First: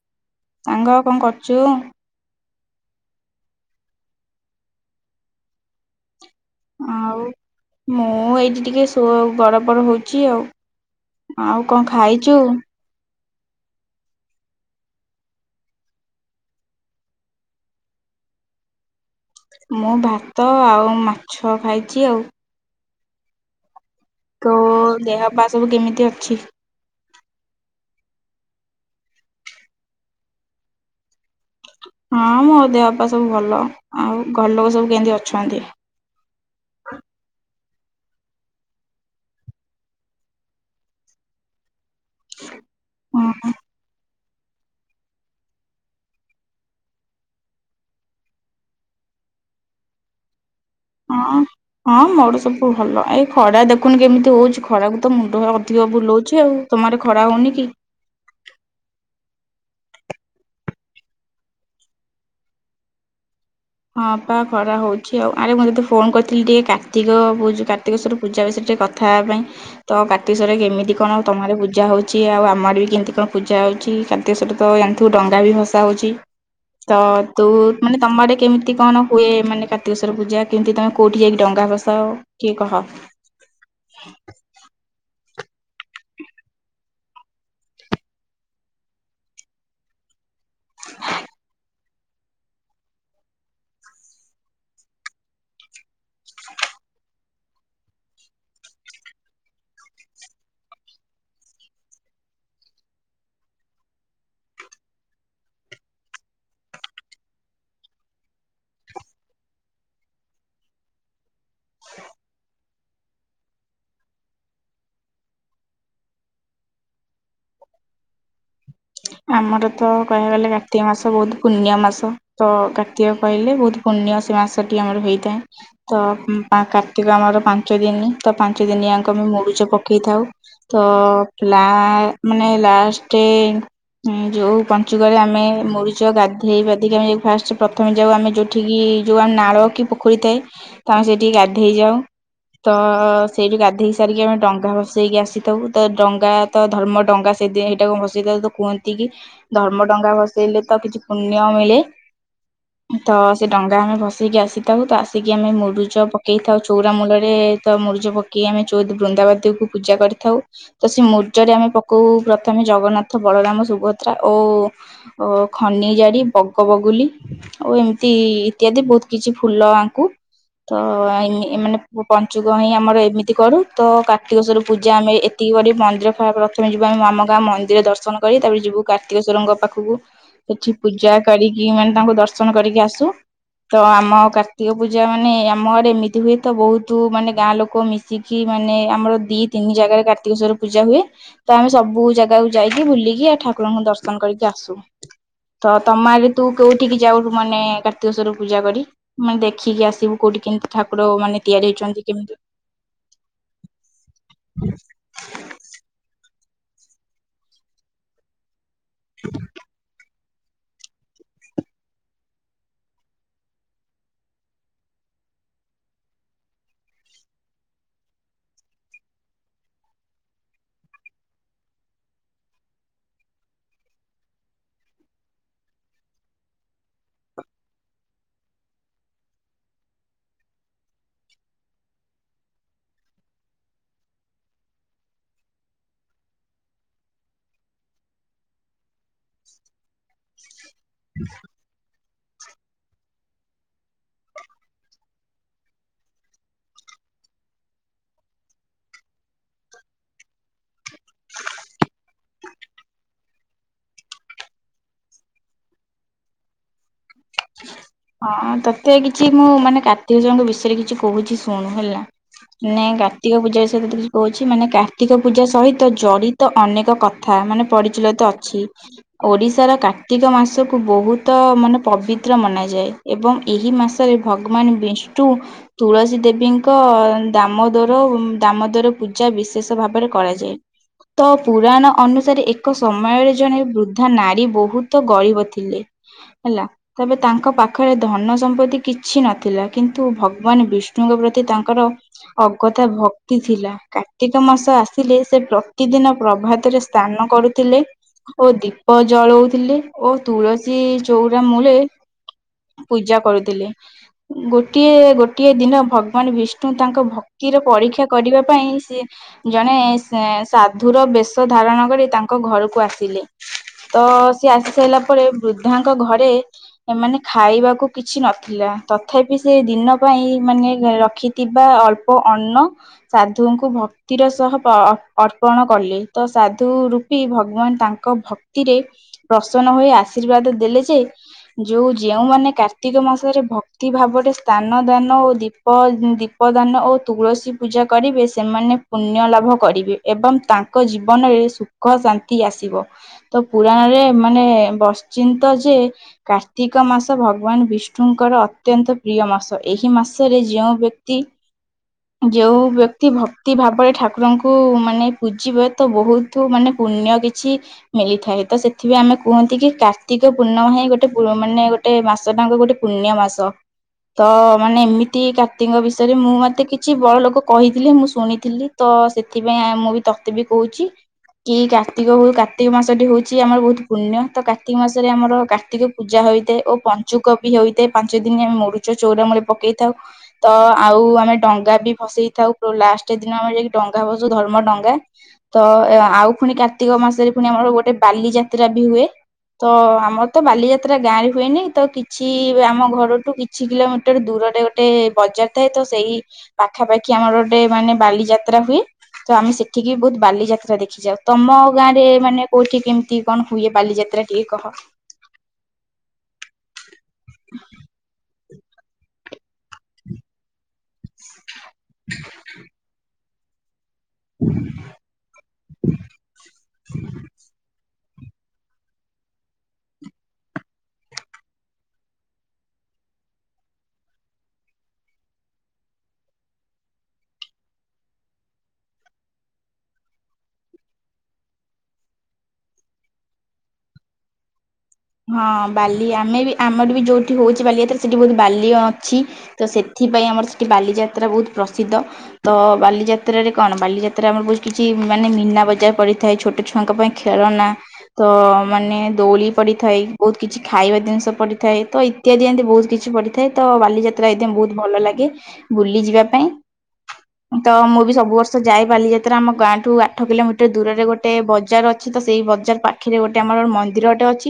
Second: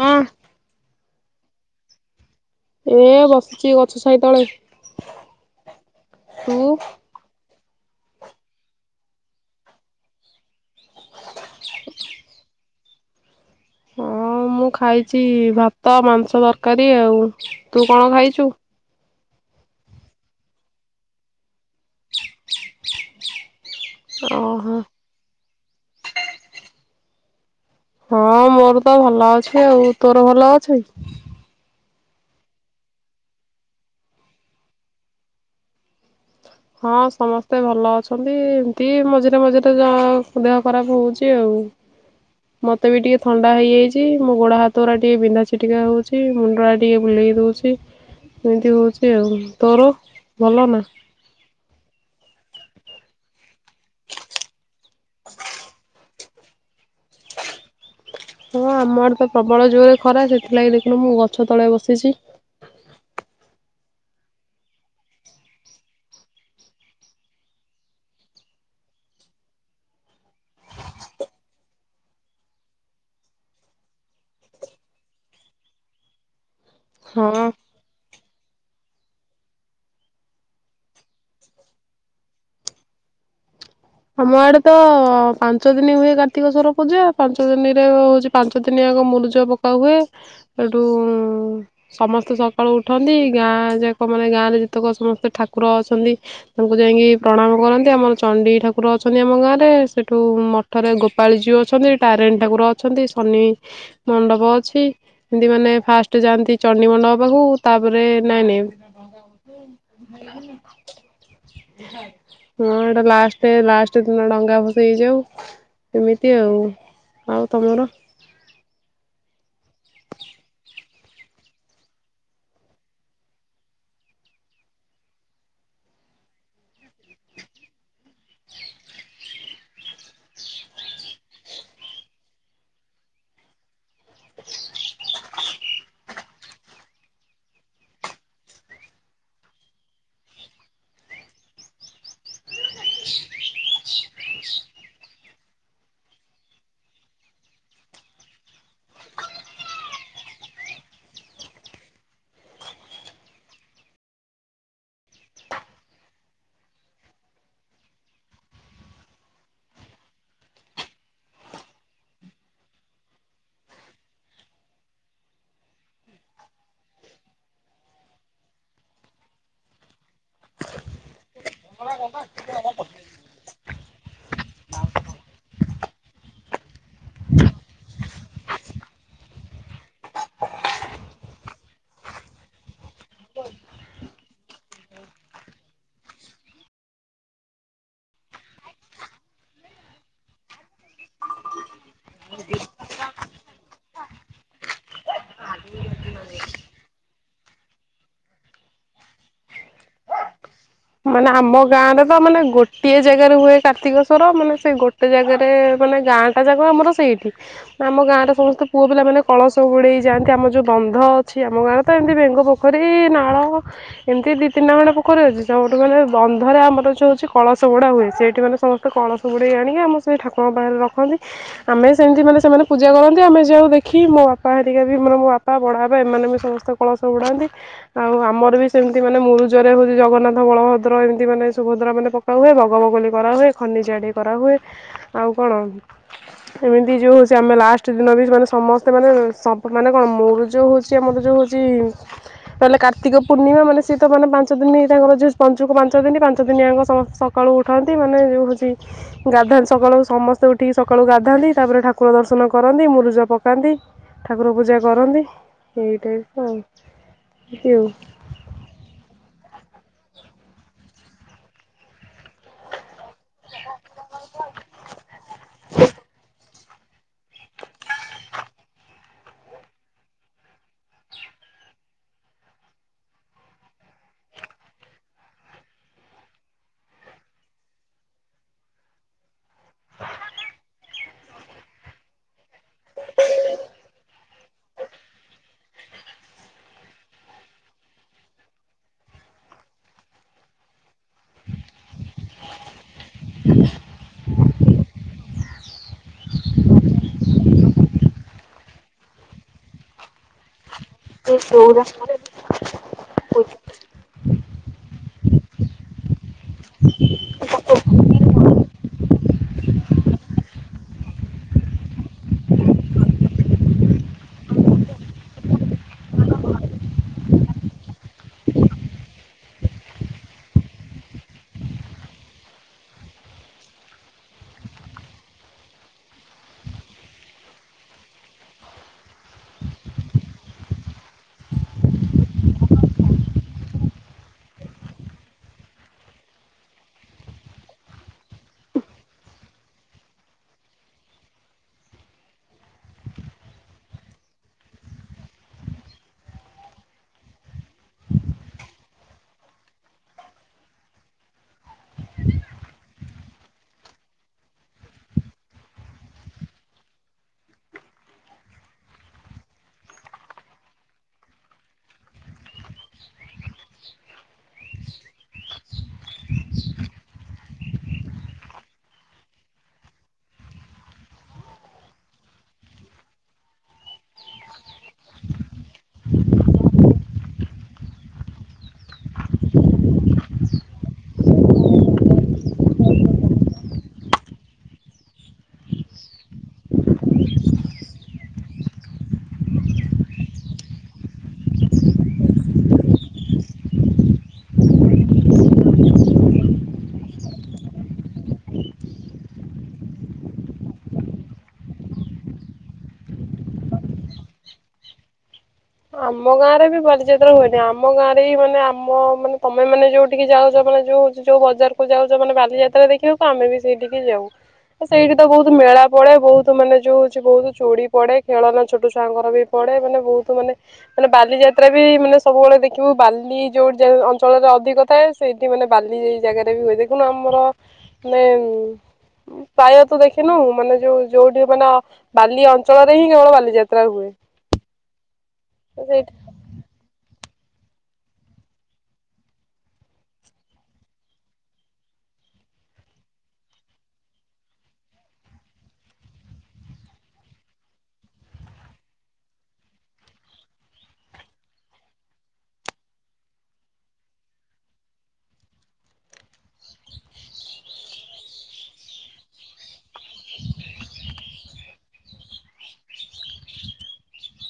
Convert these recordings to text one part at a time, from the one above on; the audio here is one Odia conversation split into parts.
ହଁ‌। ସାଙ୍ଗ ଆଉ କଣ କରୁଚୁ? ଏ ବସିଚି ଗଛ ଛାଇ ତଳେ। ତୁ ଆଉ ମୁଁ ଏଇଠି ଟିକେ ଶୋ ଗଡ ପଡ ହୋଉଚି ଆଉ। ଆଉ କଣ ଖାଇଚୁ? ହଁ ମୁଁ ଖାଇଚି ଭାତ ମାଂସ ତରକାରୀ। ଆଉ ତୁ କଣ ଖାଇଚୁ? ମୁଁ ଭାତ ଆଉ ମାଛ ଖାଇଚି ଆଉ। ଓହୋ। ବା ସବୁ କେମିତି ଅଛି? ହଁ ମୋର ତ ଭଲ ଅଛି ।ଆଉ ତୋର ଭଲ ଅଛି? ହଁ ମୋ ଦେହପା ସବୁ ଭଲ‌ ଆଉ ଘର ଲୋକ ସବୁ କେମିତି ଅଛନ୍ତି? ହଁ ସମସ୍ତେ ଭଲ ଅଛନ୍ତି ଏମତି ମଝିରେ ମଝିରେ ଯାହା ଦେହ ଖରାପ ହୋଉଚି ଆଉ। ମତେ ବି ଟିକେ ହଁ ଥଣ୍ଡା ହେଇଯାଇଚି ମୋ ଗୋଡ଼ ହାତଉରା ଟିଏ ବିନ୍ଧା ଛିଟିକା ହୋଉଚି ମୁଣ୍ଡଟା ଟିକେ ବୁଲେଇ ଦୋଉଚି ଏମିତି ହୋଉଚି ଆଉ। ତୋର ଭଲ ନାଁ? ହଁ ହଁ ମୋର ସବୁ ଭଲ ଏଇ ଖରା ଦେଖୁନୁ କେମିତି ହୋଉଚି ଖରାକୁ ତ ମୁଣ୍ଡ ହା ଅଧିକ ବୁଲଉଚି ଆଉ‌ ତମର ଖରା ହଉନି କି? ହଁ ଆମଆଡ଼େ ତ ପ୍ରବଳ ଜୋରେ ଖରା ସେଥିଲାଗି ଦେଖୁନୁ ମୁଁ ଗଛ ତଳେ ବସିଚି। ହଁ ପା ଖରା ହୋଉଛି ଆଉ। ଆରେ ମୁଁ ତତେ ଫୋନ୍ କରିଥିଲି ଟିକେ କାର୍ତ୍ତିକ ପୂଜ୍ କାର୍ତ୍ତିକେଶ୍ୱର ପୂଜା ବିଷୟରେ ଟିକେ କଥା ହେବା ପାଇଁ। ତ କାର୍ତ୍ତିକେଶ୍ୱର କେମିତି କଣ ତମ ଆଡ଼େ ପୂଜା ହଉଚି ଆଉ ଆମ ଆଡ଼େ ବି କେମିତି କଣ ପୂଜା ହଉଚି ସେମିତି ସବୁ ତ ଜାଣିଥିବୁ ଡଙ୍ଗା ବି ଭସା ହଉଚି। ତ ହଁ ତୁ ମାନେ ତମ ଆଡେ କେମ୍ ତି କଣ ହୁଏ ମାନେ କାର୍ତ୍ତିକେଶ୍ଵର ପୂଜା କେମତି ତମେ କୋଉଠି ଯାଇକି ଡଙ୍ଗା ଭସାଅ କିଏ କହ। ଆମ ଆଡେ ତ ହଁ ପାଞ୍ଚ ଦିନି ହୁଏ କାର୍ତ୍ତିକେଶ୍ୱର ପୂଜା। ପାଞ୍ଚ ଦିନରେ ହୋଉଚି ପାଞ୍ଚ ଦିନି ଆଗ ମୁରୁଜ ପକା ହୁଏ। ହେଟୁ ସମସ୍ତେ ସକାଳୁ ଉଠନ୍ତି ଗାଁ ଯାକ ମାନେ ଗାଁରେ ଯେତେକ ସମସ୍ତେ ଠାକୁର ଅଛନ୍ତି ତାଙ୍କୁ ଯାଇକି ପ୍ରଣାମ କରନ୍ତି‌। ଆମର ଚଣ୍ଡୀ ଠା ଠାକୁର ଅଛନ୍ତି ଆମ ଗାଁରେ ସେଠୁ ମଠରେ ଗୋପାଳଜୀଉ ଅଛନ୍ତି ତାରେଣୀ ଠାକୁର ଅଛନ୍ତି ଶନି ମଣ୍ଡପ ଅଛି ଏମତି ମାନେ ଫାଷ୍ଟ ଯାଆନ୍ତି ଚଣ୍ଡୀ ମଣ୍ଡପ ପାଖୁ ତାପରେ ନାଇଁ ନାଇଁ ଝା ହଁ ଏଟା ଲାଷ୍ଟେ ଲାଷ୍ଟେ ଦିନ ଡଙ୍ଗା ଭସେଇ ଯାଉଁ ଏମିତି ଆଉ ଆଉ ତମର? ଆମର ତ କହିବାକୁ ଗଲେ କାର୍ତ୍ତିକ ମାସ ବୋହୁତ ପୁଣ୍ୟ ମାସ ତ କାର୍ତ୍ତିକ କଇଲେ ବୋହୁତ ପୁଣ୍ୟ ସେ ମାସଟି ଆମର ହେଇଥାଏ। ତ ଉଁ ପା କାର୍ତ୍ତିକ ଆମର ପାଞ୍ଚ ଦିନି ତ ପାଞ୍ଚ ଦିନି ଆଙ୍କ ଆମେ ମୁରୁଜ ପକେଇଥାଉ ତ ପ୍ଲା ମାନେ ଲାଷ୍ଟେ ହୁଁ ଯୋଉ ପଞ୍ଚୁକରେ ଆମେ ମୁରିଚ ଗାଧେଇପାଧେଇକି ଆମେ ଫାଷ୍ଟ ପ୍ରଥମେ ଯାଉ ଆମେ ଯୋଉଠି ଯୋଉ ଆମ ନାଳ କି ପୋଖରୀ ଥାଏ ତ ଆମେ ସେଇଠିକି ଗାଧେଇ ଯାଉ ତ ସେଇଠି ଗାଧେଇ ସାରିକି ଆମେ ଡଙ୍ଗା ବସେଇକି ଆସିଥାଉ ତ ଡଙ୍ଗା ତ ଧର୍ମ ଡଙ୍ଗା ସେ ସେଇଟାକୁେ ଭସେଇଥାଉ କୁହନ୍ତି କି ଧର୍ମ ଡଙ୍ଗା ଭସେଇଲେ ତ କିଛି ପୁଣ୍ୟ ମିଳେ ତ ସେ ଡଙ୍ଗା ଆମେ ଭସେଇକି ଆସିଥାଉ ତ ଆସିକି ଆମେ ମୁରୁଜ ପକେଇଥାଉ ଚଉରା ମୂଳରେ ତ ମୁରୁଜ ପକେଇି ଆମେ ବୃନ୍ଦାବତୀକୁ ପୂଜା କରିଥାଉ ତ ସେ ମୂର୍ଜ ରେ ଆମେ ପକଉ ପ୍ରଥମେ ଜଗନ୍ନାଥ ଥ ବଳରାମ ସୁଭଦ୍ରା ଓ ଖନିଜାଡ଼ି ବଗ ବଗୁଲି ଆଉ ଏମିତି ଇତ୍ୟାଦି ବହୁତ କିଛି ଫୁଲ ଆଙ୍କୁ ତ ଆଇଁ ମାନେ ପଞ୍ଚୁକ ହିଁ ଆମର ଏମିତି କରୁ ତ କାର୍ତ୍ତିକ ସ୍ୱର ପୂଜା ଆମେ ଏତିକି କରି ମନ୍ଦିର ପ୍ରଥମେ ଯିବା ଆମ ଗାଁ ମନ୍ଦିର ଦର୍ଶ ଦରଶନ କରି ତାପରେ ଯିବୁ କାର୍ତ୍ତିକେଶ୍ଵରଙ୍କ ପାଖକୁ ସେଠି ପୂଜା କରିକି ମାନେ ତାଙ୍କୁ ଦର୍ଶନ କରିକି ଆସୁ ତ ଆମ କାର୍ତ୍ତିକ ପୂଜା ମାନେ ଆମ ଘରେ ଏମିତି ହୁଏ ତ ବହୁତ ମାନେ ଗାଁ ଲୋକ ମିଶିକି ମାନେ ଆମର ଦି ତିନି ଜାଗାରେ କାର୍ତ୍ତିକେଶ୍ଵର ପୂଜା ହୁଏ ତ ଆମେ ସବୁ ଜାଗାକୁ ଯାଇ ବୁଲିକି ଆ ଠାକୁରଙ୍କୁ ଦର୍ଶନ କରିକି ଆସୁ ତ ତମ ହେଲେ ତୁ କୋଉଠିକି ଯାଉଠୁ ମାନେ କାର୍ତ୍ତିକେଶ୍ଵରକୁ ପୂଜା କରି ମାନେ ଦେଖିକି ଆସିବୁ କୋଉଠି କିନ୍ତୁ ମାନେ ଆମ ଗାଁ ରେ ତ ମାନେ ଗୋଟିଏ ଜାଗାରେ ହୁଏ କାର୍ତ୍ତିକେଶ୍ଵର ମାନେ ସେଇ ଗୋଟେ ଜାଗାରେ ମାନେ ଗାଁ ତା ଯାକ ଆମର ସେଇଠି ଆମ ଗାଁର ସମସ୍ତେ ପୁଅ ପିଲାମାନେ କଳସ ବୁଡ଼େଇଯାଆନ୍ତି। ଏ ଆମ ଯେଉଁ ବନ୍ଧ ଅଛି ଆମ ଗାଁରେ ତ ଏମିତି ବେଙ୍ଗୁ ପୋଖରୀ ନାଳ ଏମିତି ଦୁଇ ତିନିଟା ଖଣ୍ଡେ ପୋଖରୀ ଅଛି। ଯେଉଁଠୁ ମାନେ ବନ୍ଧରେ ଆମର ଯଉ ହେଉଛି କଳସ ବୁଡ଼ା ହୁଏ ସେଇଠି ମାନେ ସମସ୍ତେ କଳସ ବୁଡ଼େଇ ଆଣିକି ଆମ ସେଇ ଠାକୁରଙ୍କ ପାଖରେ ରଖନ୍ତି ଆମେ ସେମିତି ମାନେ ସେମାନେ ପୂଜା କରନ୍ତି ଆମେ ଯାଉ ଦେଖି ମୋ ବାପା ହେରିକା ବି ମାନେ ମୋ ବାପା ବଡ଼ ବାପା ଏମାନେ ବି ସମସ୍ତେ କଳସ ବୁଡ଼ାନ୍ତି ଆଉ ଆମର ବି ସେମିତି ମାନେ ମୁରୁଜରେ ହଉଛି ଜଗନ୍ନାଥ। ବଳଭଦ୍ର ଏମିତି ମାନେ ସୁଭଦ୍ରା ମାନେ ପକା ହୁଏ ବଗବଗୁଲି କରାହୁଏ ଖନିଜାଡି କରାହୁଏ ଆଉ କଣ ଏମିତି ଯୋଉ ହଉଛି ଆମେ ଲାଷ୍ଟ ଦିନ ବି ମାନେ ସମସ୍ତେ ମାନେ ସପ ମାନେ କଣ ମୁରୁଜ ହଉଛି। ସେ ଆମର ଯଉ ହଉଛି। ହେଲେ କାର୍ତ୍ତିକ ପୂର୍ଣ୍ଣିମା ମାନେ ସେତ ମାନେ ପାଞ୍ଚ ଦିନ ହେଇ ତାଙ୍କର ଯ ପଞ୍ଚକୁ ପାଞ୍ଚ ଦିନ ପାଞ୍ଚ ଦିନ ଆଙ୍କ ସମସ୍ତେ ସକାଳୁ ଉଠାନ୍ତି ମାନେ ଯେଉ ହେଉଛି ଗାଧାନ୍ତି ସକାଳୁ ସମସ୍ତେ ଉଠିକି। ସକାଳୁ ଗାଧାନ୍ତି ତାପରେ ଠାକୁର ଦର୍ଶନ। ଦର୍ଶନ କରନ୍ତି ମୁରୁଜ ପକାନ୍ତି ଠାକୁର ପୂଜା କରନ୍ତି ଏଇ ଟାଇପର ଆଉ। ଏମିତି ଆଉ। ହଁ ତତେ କିଛି। ମୁଁ ମାନେ କାର୍ତ୍ତିକଜୟଙ୍କ ବିଷୟରେ କିଛି କହୁଛି ଶୁଣୁ ହେଲା। ନାହିଁ କାର୍ତ୍ତିକ ପୂଜା ବିଷୟରେ ତତେ କିଛି କହୁଛି ମାନେ କାର୍ତ୍ତିକ ପୂଜା ସହିତ ଜଡି ତ ଅନେକ କଥା ମାନେ ପରିଚଳିତ ଅଛି ଓଡିଶାର କାର୍ତ୍ତିକ ମାସକୁ ବହୁତ ମାନେ ପବି ତ୍ର ମନାଯାଏ ଏବଂ ଏହି ମାସରେ ଭଗବାନ ବିଷ୍ଣୁ ତୁଳସୀ ଦେବୀଙ୍କ ଦାମୋଦର ଦାମୋଦର ପୂଜା ବିଶେଷ ଭାବରେ କରାଯାଏ ତ ପୁରାଣ ଅନୁସାରେ ଏ। ଏକ ସମୟରେ ଜଣେ ବୃଦ୍ଧା ନାରୀ। ବହୁତ ଗରିବ ଥିଲେ ହେଲା। ତେବେ ତାଙ୍କ ପାଖରେ ଧନ ସମ୍ପତ୍ତି କିଛି ନଥିଲା କିନ୍ତୁ ଭଗବାନ ବିଷ୍ଣୁଙ୍କ ପ୍ରତି ତାଙ୍କର ଅଗଥା ଭ କ୍ତି ଥିଲା କା କାର୍ତ୍ତିକ ମାସ ଆସିଲେ ସେ ପ୍ରତିଦିନ ପ୍ରଭାତରେ ସ୍ନାନ କରୁଥିଲେ ଓ ଦୀପ ଜଳଉଥିଲେ ଓ ତୁଳସୀ ସି ଏଇ ଚଉରା ମୂଳେ। ଚଉରାଶରେ ପୂଜା କରୁଥିଲି ଗୋଟିଏ। ଗୋଟିଏ ଦିନ ଭଗବାନ ବିଷ୍ ଷ୍ଣୁ ତାଙ୍କ ଭକ୍ତିର ପରୀକ୍ଷା କରିବା ପାଇଁ। ସିଏ ଜଣେ ସା ସାଧୁର ବେଶ ଧାରଣ କରି ତାଙ୍କ ଘରକୁ ଆସିଲେ ତ ସିଏ ଆସି ସାରିଲା ପରେ ବୃଦ୍ଧାଙ୍କ ଘରେ। ଏମାନେ ଖାଇବାକୁ କିଛି ନଥିଲା ତଥାପି ସେ ଦିନ ପାଇଁ ମାନେ ରଖିଥିବା ଅଳ୍ପ ଅନ୍ନ ସାଧୁଙ୍କୁ ଭକ୍ତିର ସହ ଅ-ଅ-ଅର୍ପଣ କଲେ ତ ସାଧୁ ରୂପୀ ଭଗବାନ ତାଙ୍କ ଭକ୍ତିରେ ପ୍ରସନ୍ନ ହୋଇ ଆଶୀର୍ବାଦ ଦେଲେ ଯେ। ଯୋଉ ଯେଉଁମାନେ କାର୍ତ୍ତିକ ମାସରେ ଭକ୍ତି ଭାବରେ ସ୍ଥାନ ଦାନ ଓ ଦୀପ ଦୀପ ଦାନ ଓ ତୁଳସୀ ପୂଜା କରିବେ ସେମାନେ ପୁଣ୍ୟ ଲାଭ କରିବେ ଏବଂ ତାଙ୍କ ଜୀବନରେ ସୁଖ ଶାନ୍ତି ଆସିବ ତ ପୁରାଣରେ ମାନେ ବଶ୍ଚିନ୍ତ ଯେ। କାର୍ତ୍ତିକ ମାସ ଭଗବାନ ବିଷ୍ଣୁଙ୍କର ଅତ୍ୟନ୍ତ ପ୍ରିୟ ମାସ ଏହି ମାସରେ ଯେଉଁ ବ୍ୟକ୍ତି ଯଉ ବ୍ୟକ୍ତି ଭକ୍ତି ଭାବରେ ଠାକୁରଙ୍କୁ ମାନେ ପୂଜିବେ ତ ବହୁତୁ ମାନେ ପୁଣ୍ୟ କିଛି ମିଳିଥାଏ ତ ସେଥିପାଇଁ ଆମେ କୁହନ୍ତି କି କାର୍ତ୍ତିକ ପୂର୍ଣ୍ଣମା ହିଁ ଗୋ ଗୋଟେ ପୁ ମାନେ ଗୋଟେ ମାସଟାଙ୍କର ଗୋଟେ ପୁଣ୍ୟ ମାସ ତ ମାନେ ଏମିତି କାର୍ତ୍ତିକଙ୍କ ବିଷୟରେ ମୁଁ ମତେ କିଛି ବଡ ଲୋକ କହିଥିଲେ ମୁଁ ଶୁଣିଥିଲି ତ ସେଥିପାଇଁ ଆ ମୁଁ ବି ତତେ ବି କହୁଛି କି କାର୍ତ୍ତିକ କାର୍ତ୍ତିକ ମାସଟି ହଉଛି ଆମର ବହୁତ ପୁଣ୍ୟ ତ କାର୍ତ୍ତିକ ମାସରେ ଆମର କାର୍ତ୍ତିକ। ପୂଜା ହୋଇଥାଏ ଓ ପଞ୍ଚୁକ ବି ହେଇଥାଏ ପାଞ୍ଚ ଦିନ ଆମେ ମୁରୁଜ ଚଉରା ମୂଳେ ପକେଇଥାଉ ତ ଆଉ ଆମେ ଡଙ୍ଗା ବି ଭସେଇ ଥାଉ ପୁରା ଲାଷ୍ଟ୍ ଦିନ ଆମେ ଯାଇକି ଡଙ୍ଗା ଭସୁ ଧର୍ମ ଡଙ୍ଗା ତ ଆଉ ପୁଣି କାର୍ତ୍ତିକ ମାସରେ ପୁଣି ଆମର ଗୋଟେ ବାଲିଯାତ୍ରା ବି ହୁଏ ତ ଆମର ତ ବାଲିଯା ଯାତ୍ରା ଗାଁ ରେ ହୁଏନି ତ କିଛି ଆମ ଘରଠୁ କିଛି କିଲୋମିଟର ଦୂରରେ ଗୋଟେ ବଜାର ଥାଏ ତ ସେଇ ପାଖାପାଖି ଆମର ଗୋଟେ ମାନେ ବାଲିଯାତ୍ରା ହୁଏ ତ ଆମେ ସେଠିକି ବହୁତ ବାଲିଯାତ୍ରା ଦେଖିଯାଉ ତମ ଗାଁ ରେ ମାନେ କୋଉଠି କେମିତି କଣ ହୁଏ ବାଲିଯାତ୍ରା ଟିକେ କହ। ଆମ ଗାଁରେ ବି ବାଲିଯା ହୁଏନି ଆମ ଗାଁରେ ଏଇ ମାନ ଆମ ମାନେ ତମେ ମାନେ ଯୋଉଠିକି ଯାଉଛ ମାନେ ଯୋଉ। ଯୋଉ ବଜାର କୁ ଯାଉଛ ମାନେ ବାଲିଯାତ୍ରା ଦେଖିବା ପା ଆମେ ବି ସେଇଠି। ଯାଉ ସେଇଠି ତ ବହୁତ ମେଳା ପଡେ ବହୁତ ମାନେ ଯୋଉ ହଉଛି ବହୁତ ଚୂଡି। ପଡେ ଖେଳନା ଛୋଟ ଛୁଆଙ୍କର ବି ପଡେ ମାନେ ବହୁତୁ ମାନେ। ମାନେ ବାଲିଯାତ୍ରା ବି ମାନେ ସବୁବେଳେ ଦେଖିବୁ ବାଲି ଯୋଉଠି ଯା ଅଞ୍ଚଳରେ ଅଧିକ ଥାଏ ସେଇଠି ମାନେ ବାଲିଇଲ ଜାଗାରେ ବି ହୁଏ ଦେଖୁନୁ ଆମର ମାନେ ଉମ ପ୍ରାୟତ ଦେଖିନୁ ମାନେ ଯୋଉ ଯୋଉଠି ମାନେ ବାଲି ଅଞ୍ଚଳରେ ହିଁ କେବଳ ବାଲିଯାତ୍ରା ହୁଏ। ହଁ ବାଲି ସେଇଠି ଆମେ ବି ଆମର ବି ଯୋଉ ସେଠି ହଉଛି ବାଲିଯାତ୍ରା ସେଠି ବହୁତ ବାଲି ଅଛି ତ ସେଥିପାଇଁ ଆମର ସେଠି ବାଲିଯାତ୍ରା ବହୁତ ପ୍ରସିଦ୍ଧ ତ ବାଲିଯାତ୍ରାରେ କଣ ବାଲିଯାତ୍ରା ଆମର ବହୁତ କିଛି ମାନେ ମୀନା ବଜାର ପଡିଥାଏ ଛୋଟ ଛୁଆଙ୍କ ପାଇଁ ଖେଳନା ତ ମାନେ ଦୋଳି ପଡିଥାଏ ବହୁତ କିଛି ଖାଇବା ଜିନିଷ ପଡିଥାଏ ତ ଇତ୍ୟାଦି ଏମିତି ବହୁତ କିଛି ପଡିଥାଏ ତ ବାଲିଯାତ୍ରା ଏଦ ବହୁତ ଭଲ ଲାଗେ ବୁଲି ଯିବା ପାଇଁ ତ ମୁଁ ବି ସବୁ ବର୍ଷ ଯାଏ ବାଲିଯାତ୍ରା ଆମ ଗାଁଠୁ ଆଠ କିଲୋମିଟର ଦୂରରେ ଗୋଟେ ବଜାର ଅଛି ତ ସେଇ ବଜାର ପାଖରେ ଗୋଟେ ଆମର ମନ୍ଦିର ଗୋଟେ ଅଛି।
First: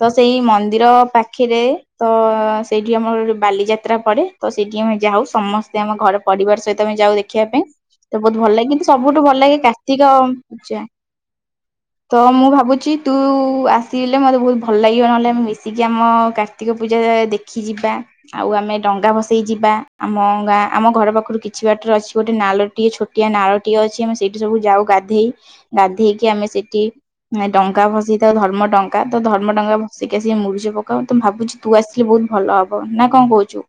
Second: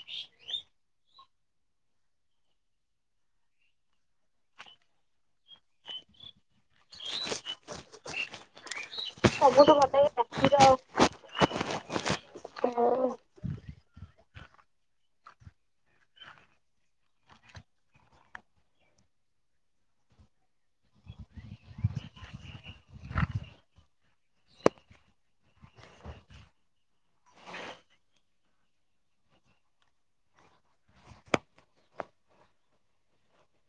ତ ସେଇ ମନ୍ଦିର ପାଖରେ ତ ସେଇଠି ଆମର ଗୋେ ବାଲିଯାତ୍ରା ପଡେ ତ ସେଇଠି ଆମେ ଯାଉ ସମସ୍ତେ ଆମ ଘର ପରିବାର ସହିତ ଆମେ ଯାଉ ଦେଖିବା ପାଇଁ ତ ବହୁତ ଭଲ ଲାଗେ। ସବୁଠୁ ଭଲ ଲାଗେ ସବୁଠୁ ଭଲ କାର୍ତ୍ତିକ ରାତିର ପୂଜା ତ ମୁଁ ଭାବୁଛି ତୁ ଆ ଲେ ମତେ ବହୁତ ଭଲ ଲାଗିବ ନହେଲେ ଆମେ ମିଶିକି ଆମ କାର୍ତ୍ତିକ ପୂଜା ଦେଖି ଯିବା ଆଉ ଆମେ ଡଙ୍ଗା ଭସେଇ ଯିବା ଆମ ଗାଁ ଆମ ଘର ପାଖରୁ କିଛି ବାଟରେ ଅଛି ଗୋଟେ ନାଳଟିଏ ଛୋଟିଆ ନାଳଟିଏ ଅଛି ଆମେ ସେଇଠି ସବୁ ଯାଉ ଗାଧେଇ ଗାଧେଇକି ଆମେ ସେଇଠି ଡଙ୍ଗା ଭସେଇଥାଉ ଧର୍ମଡଙ୍ଗା। ପ ତ ଧର୍ମଡଙ୍ଗା ଭସିକି ଆସିକି ମୁଡୁଛ ପକା ତ ଭାବୁଚି ତୁ ଆସିଲେ ବହୁତ ଭଲ ହବ ନା କଣ କହୁଛୁ।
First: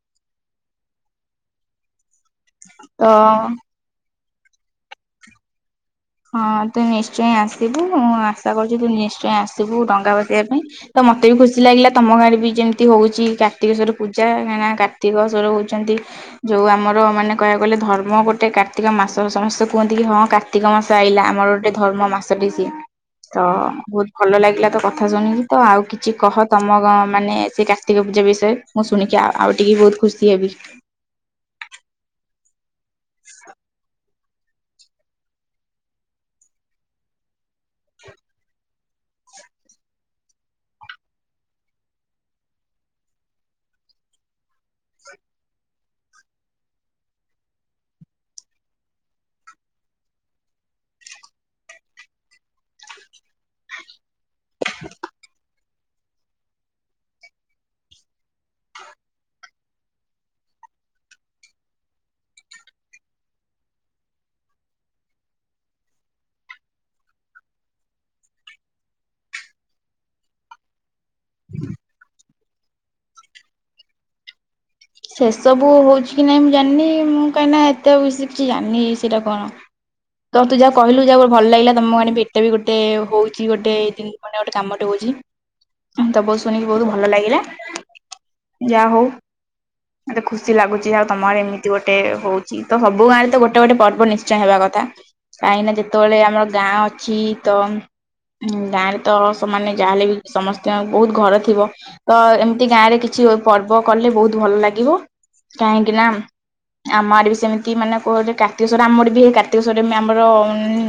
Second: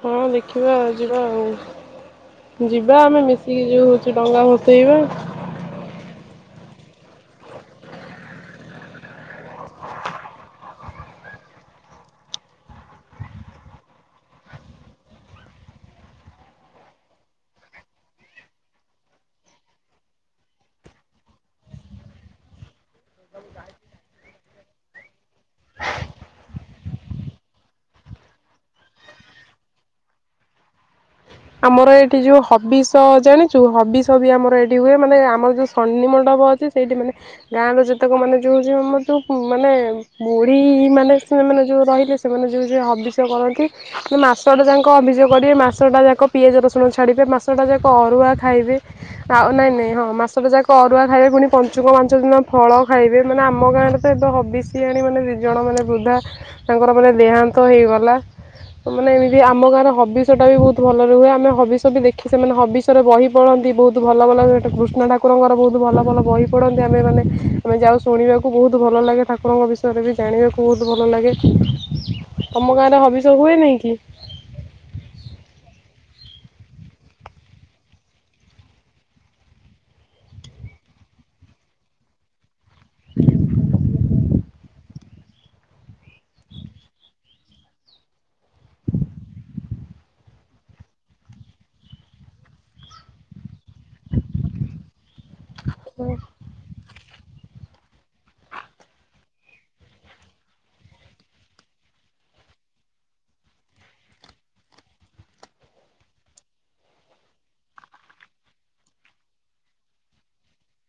ହଁ ଦେଖିବିବା ଯେଟା ଯିବା ଆମେ ତ ମିଶିକି ଯୋଉ ହଉ ଡଙ୍ଗା ହସେଇବା ହଁ ତୁ ନିଶ୍ଚୟ ଆସିବୁ ଆଶା କରୁଛିୁ ତୁ ନିଶ୍ଚୟ ଆସିବୁ ଡଙ୍ଗା ବସେଇବା ପାଇଁ ତ ମତେ ବି ଖୁସି ଲାଗିଲା ତମ ଗାରେ ବି ଯେମିତି ହଉଛି କାର୍ତ୍ତିକ ସଵର ପୂଜା କାହିଁକ ନା କାର୍ତିକ ସଵର ହଉଛନ୍ତି ଯୋଉ ଆମର ମାନେ କହିବାକୁ ଗଲେ ଧର୍ମ ଗୋଟେ କାର୍ତ୍ତିକ ମାସ ସମସ୍ତେ କୁହନ୍ତି କି ହଁ କାର୍ତ୍ତିକ ମାସ ଇଲା ଆମର ଗୋଟେ ଧର୍ମ ମାସଟି ସିଏ ତ ବହୁତ ଭଲ ଲାଗିଲା ତ କଥା ଶୁଣିକି ତ ଆଉ କିଛି କହ ତମ ମାନେ ସେ କାର୍ତ୍ତିକ ପୂଜା ବିଷୟରେ ମୁଁ ଶୁଣିକି ଆଉ ଟିକେ ବହୁତ ଖୁସି ହେବି। ଆମର ଏଇଠି ଯୋଉ ହବି ତ ଜାଣିଛୁ ହବି ଛ ବି ଆମର ଏଇଠି ହୁଏ ମାନେ ଆମର ଯେଉଁ ସନି ମଣ୍ଡପ ଅଛି ସେଇଠି ମାନେ ଗାଁର ଯେତେକ ମାନେ ଯେଉଁଉ ଆମର ଯେଉଁ ମାନେ ବୁଢ଼ୀମାନୋନେ ସେମାନେ ଯେଉଁ ରହିଲେ ସେମାନେ ଯେଉଁ ହବିଷୟ କରନ୍ତି ମାନ ମାସଟା ଯାକ ଅଭିଯୋଗ କରିବେ ମାସଟା ଯାକ ପିଆଜ ରସୁଣ ଛାଡ଼ିବେ ମାସଟା ଯାକ ଅରୁଆ ଖାଇବେ ଆଉ ନାଇଁ ନାଇଁ ହଁ ମାସଟା ଯାକ ଅରୁଆ ଖାଇବେ ପୁଣି ପଞ୍ଚୁକ ପାଞ୍ଚ ଦିନ ଫଳ ଖାଇବେ ମାନେ ଆମ ଗାଁରେ ତ ଏବେ ହେବ। ବି ସି ଆଣି ମାନେ ଦି ଜଣ ମାନେ ବୃଦ୍ଧା ତାଙ୍କର ମାନେ ଦେହାନ୍ତ ହେଇଗଲା ମାନେ ଏମିତି ଆମ ଗାଁର ହବିଷଟା ବି ବହୁତ ଭଲ ହୁଏ ଆମେ ହବିଷ ବି ଦେଖି ସେମାନେ ହବିଷରେ ବହି ପଢନ୍ତି ବହୁତ ଭଲ ଭଲ କୃଷ୍ଣ ଠାକୁରଙ୍କର ବହୁତ ଭଲ ଭଲ ବହି ପଢନ୍ତି ଆମେ ମାନେ ଆମେ ଯାଉ ଶୁଣିବାକୁ ବହୁତ ଭଲ ଲାଗେ ଠାକୁରଙ୍କ ବିଷୟରେ ବି ଜାଣିବାକୁ ବହୁତ ଭଲ ଲାଗେ ତମ ଗାଁରେ ହବିଷ ହୁଏ ନାଇଁ କି ସେ ସବୁ ହଉଛି କି ନାଇଁ ମୁଁ ଜାଣିନି ମୁଁ କାହିଁକିନା ଏତେ କିଛି ଜାଣିନି ସେଇଟା କଣ ତ ତୁ ଯାହା କହିଲୁ ଯାହା ଗୋଟେ ଭଲ ଲାଗିଲା ତମ ଆଣିବି ଏତେ ବି ଗୋଟେ ଗୋଟେ ହଉଛି ଗୋଟେ ମାନେ ଗୋଟେ କାମଟେ ହଉଛି ତ ବହୁତ ଶୁଣିକି ବହୁତ ଭଲ ଲାଗିଲା ଯାହା ହଉ ମତେ ଖୁସି ଲାଗୁଛି ଆଉ ତମର ଏମିତି ଗୋଟେ ହଉଛି ତ ସବୁ ଗାଁ ରେ ତ ଗୋଟେ ଗଟ ଗୋଟେ ପର୍ବ ନିଶ୍ଚୟ ହେବା କଥା କାହିଁକି ନା ଯେତେବେଳେ ଆମର ଗାଁ ଅ ଅଛି ତ ଗାଁରେ ତ ସେମାନେ ଯାହାହେଲେ ବି ସମସ୍ତ ବହୁତ ଘର ଥିବ ତ ଏମିତି ଗାଁ ରେ କିଛି ପର୍ବ କଲେ ବହୁତ ଭଲ ଲାଗିବ କାହିଁକି ନା ଆମ ଆଡେ ବି ସେମିତି ମାନେ କୁେ କାର୍ତ୍ତିକ ସଵର ଆମ ଆରଡେ ବି ହ କାର୍ତ୍ତିକ ସଵରରେ ଆମର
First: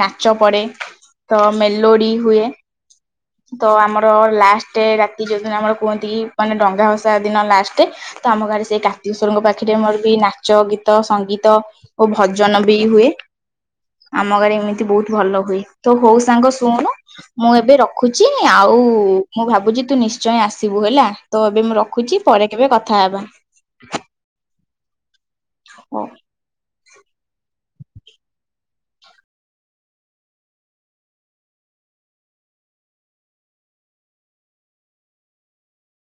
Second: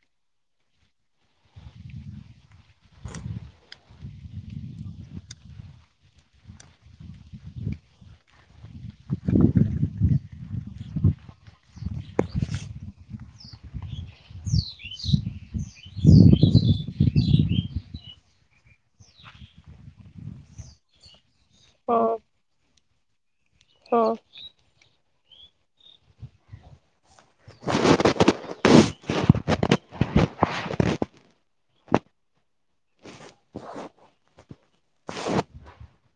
ନାଚ ପଡେ ତ ମେଲୋଡି ହୁଏ ତ ଆମର ଲାଷ୍ଟ ରାତି ଯୋଉଦିନ ଆମର କୁହନ୍ତି କି ମାନେ ଡଙ୍ଗା ଭସା ଦିନ ଲାଷ୍ଟ ତ ଆମ ଗାରେ ସେଇ କାର୍ତିେଶ୍ଵରଙ୍କ ପାଖରେ ମୋର ବି ନାଚ ଗୀତ ସଙ୍ଗୀତ ଓ ଭଜନ ବି ହୁଏ ଆମ ଗାରେ ଏମିତି ବହୁତ ଭଲ ହୁଏ ତ ହଉ ସାଙ୍ଗ ଶୁଣ ମୁଁ ଏବେ ରଖୁଛି ଆଉ ମୁଁ ଭାବୁଛି ତୁ ନିଶ୍ଚୟ ଆସିବୁ ହେଲା। ତ ଏବେ ମୁଁ ହଁ ରଖୁଛି ପରେ କେବେ କଥା କଥା ହେବା। ହଁ ହଁ